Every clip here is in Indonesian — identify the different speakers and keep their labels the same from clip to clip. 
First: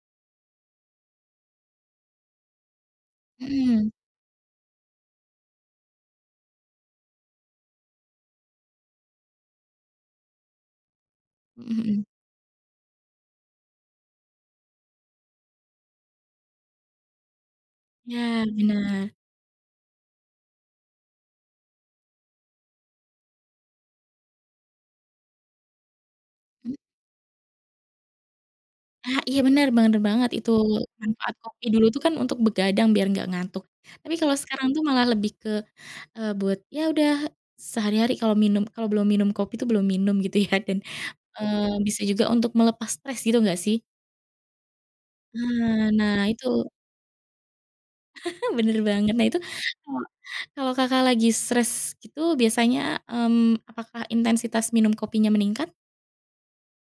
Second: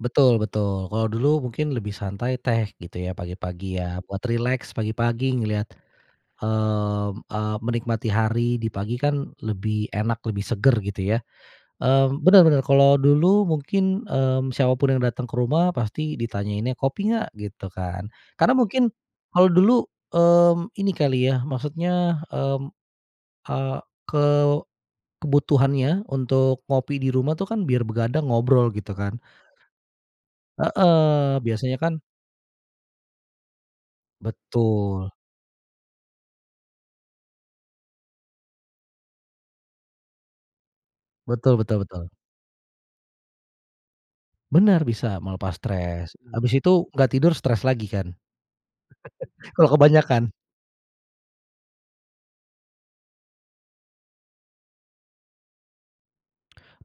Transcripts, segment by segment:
Speaker 1: Betul betul. Kalau dulu mungkin lebih santai teh gitu ya, pagi-pagi
Speaker 2: Mmm.
Speaker 1: ya, buat rileks pagi-pagi ngelihat, mmm, eee, menikmati hari di pagi, kan lebih, enak lebih segar gitu ya.
Speaker 2: Mhm.
Speaker 1: Mmm, benar benar, kalau dulu mungkin, mmm, siapapun yang datang ke rumah pasti ditanyainnya kopi nggak? gitu kan.
Speaker 2: Benar
Speaker 1: Karena mungkin,
Speaker 2: benar.
Speaker 1: kalau dulu, mmm, ini kali ya, maksudnya, mmm, eee, ke kebutuhannya untuk
Speaker 2: Mmm.
Speaker 1: ngopi di rumah tuh kan, biar begadang ngobrol gitu
Speaker 2: Nah
Speaker 1: kan.
Speaker 2: Iya benar, benar banget itu, manfaat
Speaker 1: Heeh.
Speaker 2: kopi
Speaker 1: Biasanya
Speaker 2: dulu
Speaker 1: kan
Speaker 2: tuh kan untuk begadang biar enggak ngantuk, tapi kalau sekarang tuh malah
Speaker 1: Betul.
Speaker 2: lebih ke, eee, buat ya udah sehari-hari kalau minum, kalau belum minum kopi tuh belum minum gitu ya, dan,
Speaker 1: Betul
Speaker 2: eee,
Speaker 1: betul
Speaker 2: bisa
Speaker 1: betul.
Speaker 2: juga untuk melepas stres gitu enggak sih?
Speaker 1: Benar, bisa melepas
Speaker 2: Nah
Speaker 1: stres,
Speaker 2: nah
Speaker 1: habis
Speaker 2: itu.
Speaker 1: itu nggak tidur stres lagi kan?
Speaker 2: benar banget. Nah itu,
Speaker 1: Kalau
Speaker 2: kalau
Speaker 1: kebanyakan.
Speaker 2: kalau Kakak lagi stres gitu biasanya, mmm, apakah intensitas minum kopinya meningkat?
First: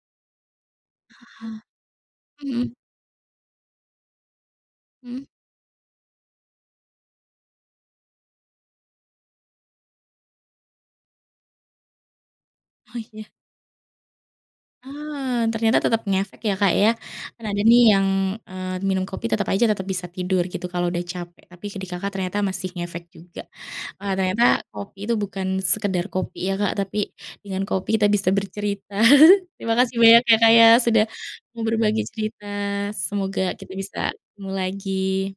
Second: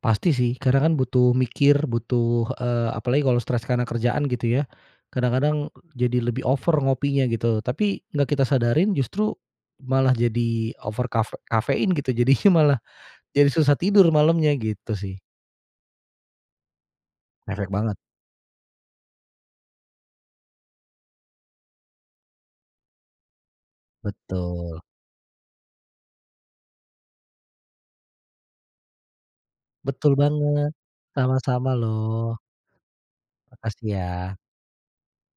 Speaker 1: Pasti sih, kadang kan butuh
Speaker 2: Hah.
Speaker 1: mikir, butuh,
Speaker 2: Mmm.
Speaker 1: eee, apalagi kalau stres karena kerjaan gitu ya,
Speaker 2: Mhm.
Speaker 1: kadang-kadang jadi lebih over ngopinya gitu, tapi nggak kita sadarin justru malah jadi over kaf kafein gitu jadinya malah,
Speaker 2: Oh iya.
Speaker 1: jadi susah tidur malamnya, gitu sih.
Speaker 2: Ah, ternyata tetap ngefek ya Kak ya, kan ada
Speaker 1: Ngefek
Speaker 2: nih,
Speaker 1: banget.
Speaker 2: yang, eee, minum kopi, tetap aja, tetap bisa tidur gitu, kalau udah capek. Tapi di Kakak ternyata masih ngefek juga. Wah ternyata
Speaker 1: Betul.
Speaker 2: kopi itu bukan sekedar kopi ya Kak, tapi, dengan kopi kita bisa bercerita. Terima kasih
Speaker 1: Betul
Speaker 2: banyak ya Kak ya,
Speaker 1: banget,
Speaker 2: sudah mau
Speaker 1: sama-sama
Speaker 2: berbagi
Speaker 1: loh.
Speaker 2: cerita, semoga kita
Speaker 1: Makasih
Speaker 2: bisa
Speaker 1: ya.
Speaker 2: ketemu lagi.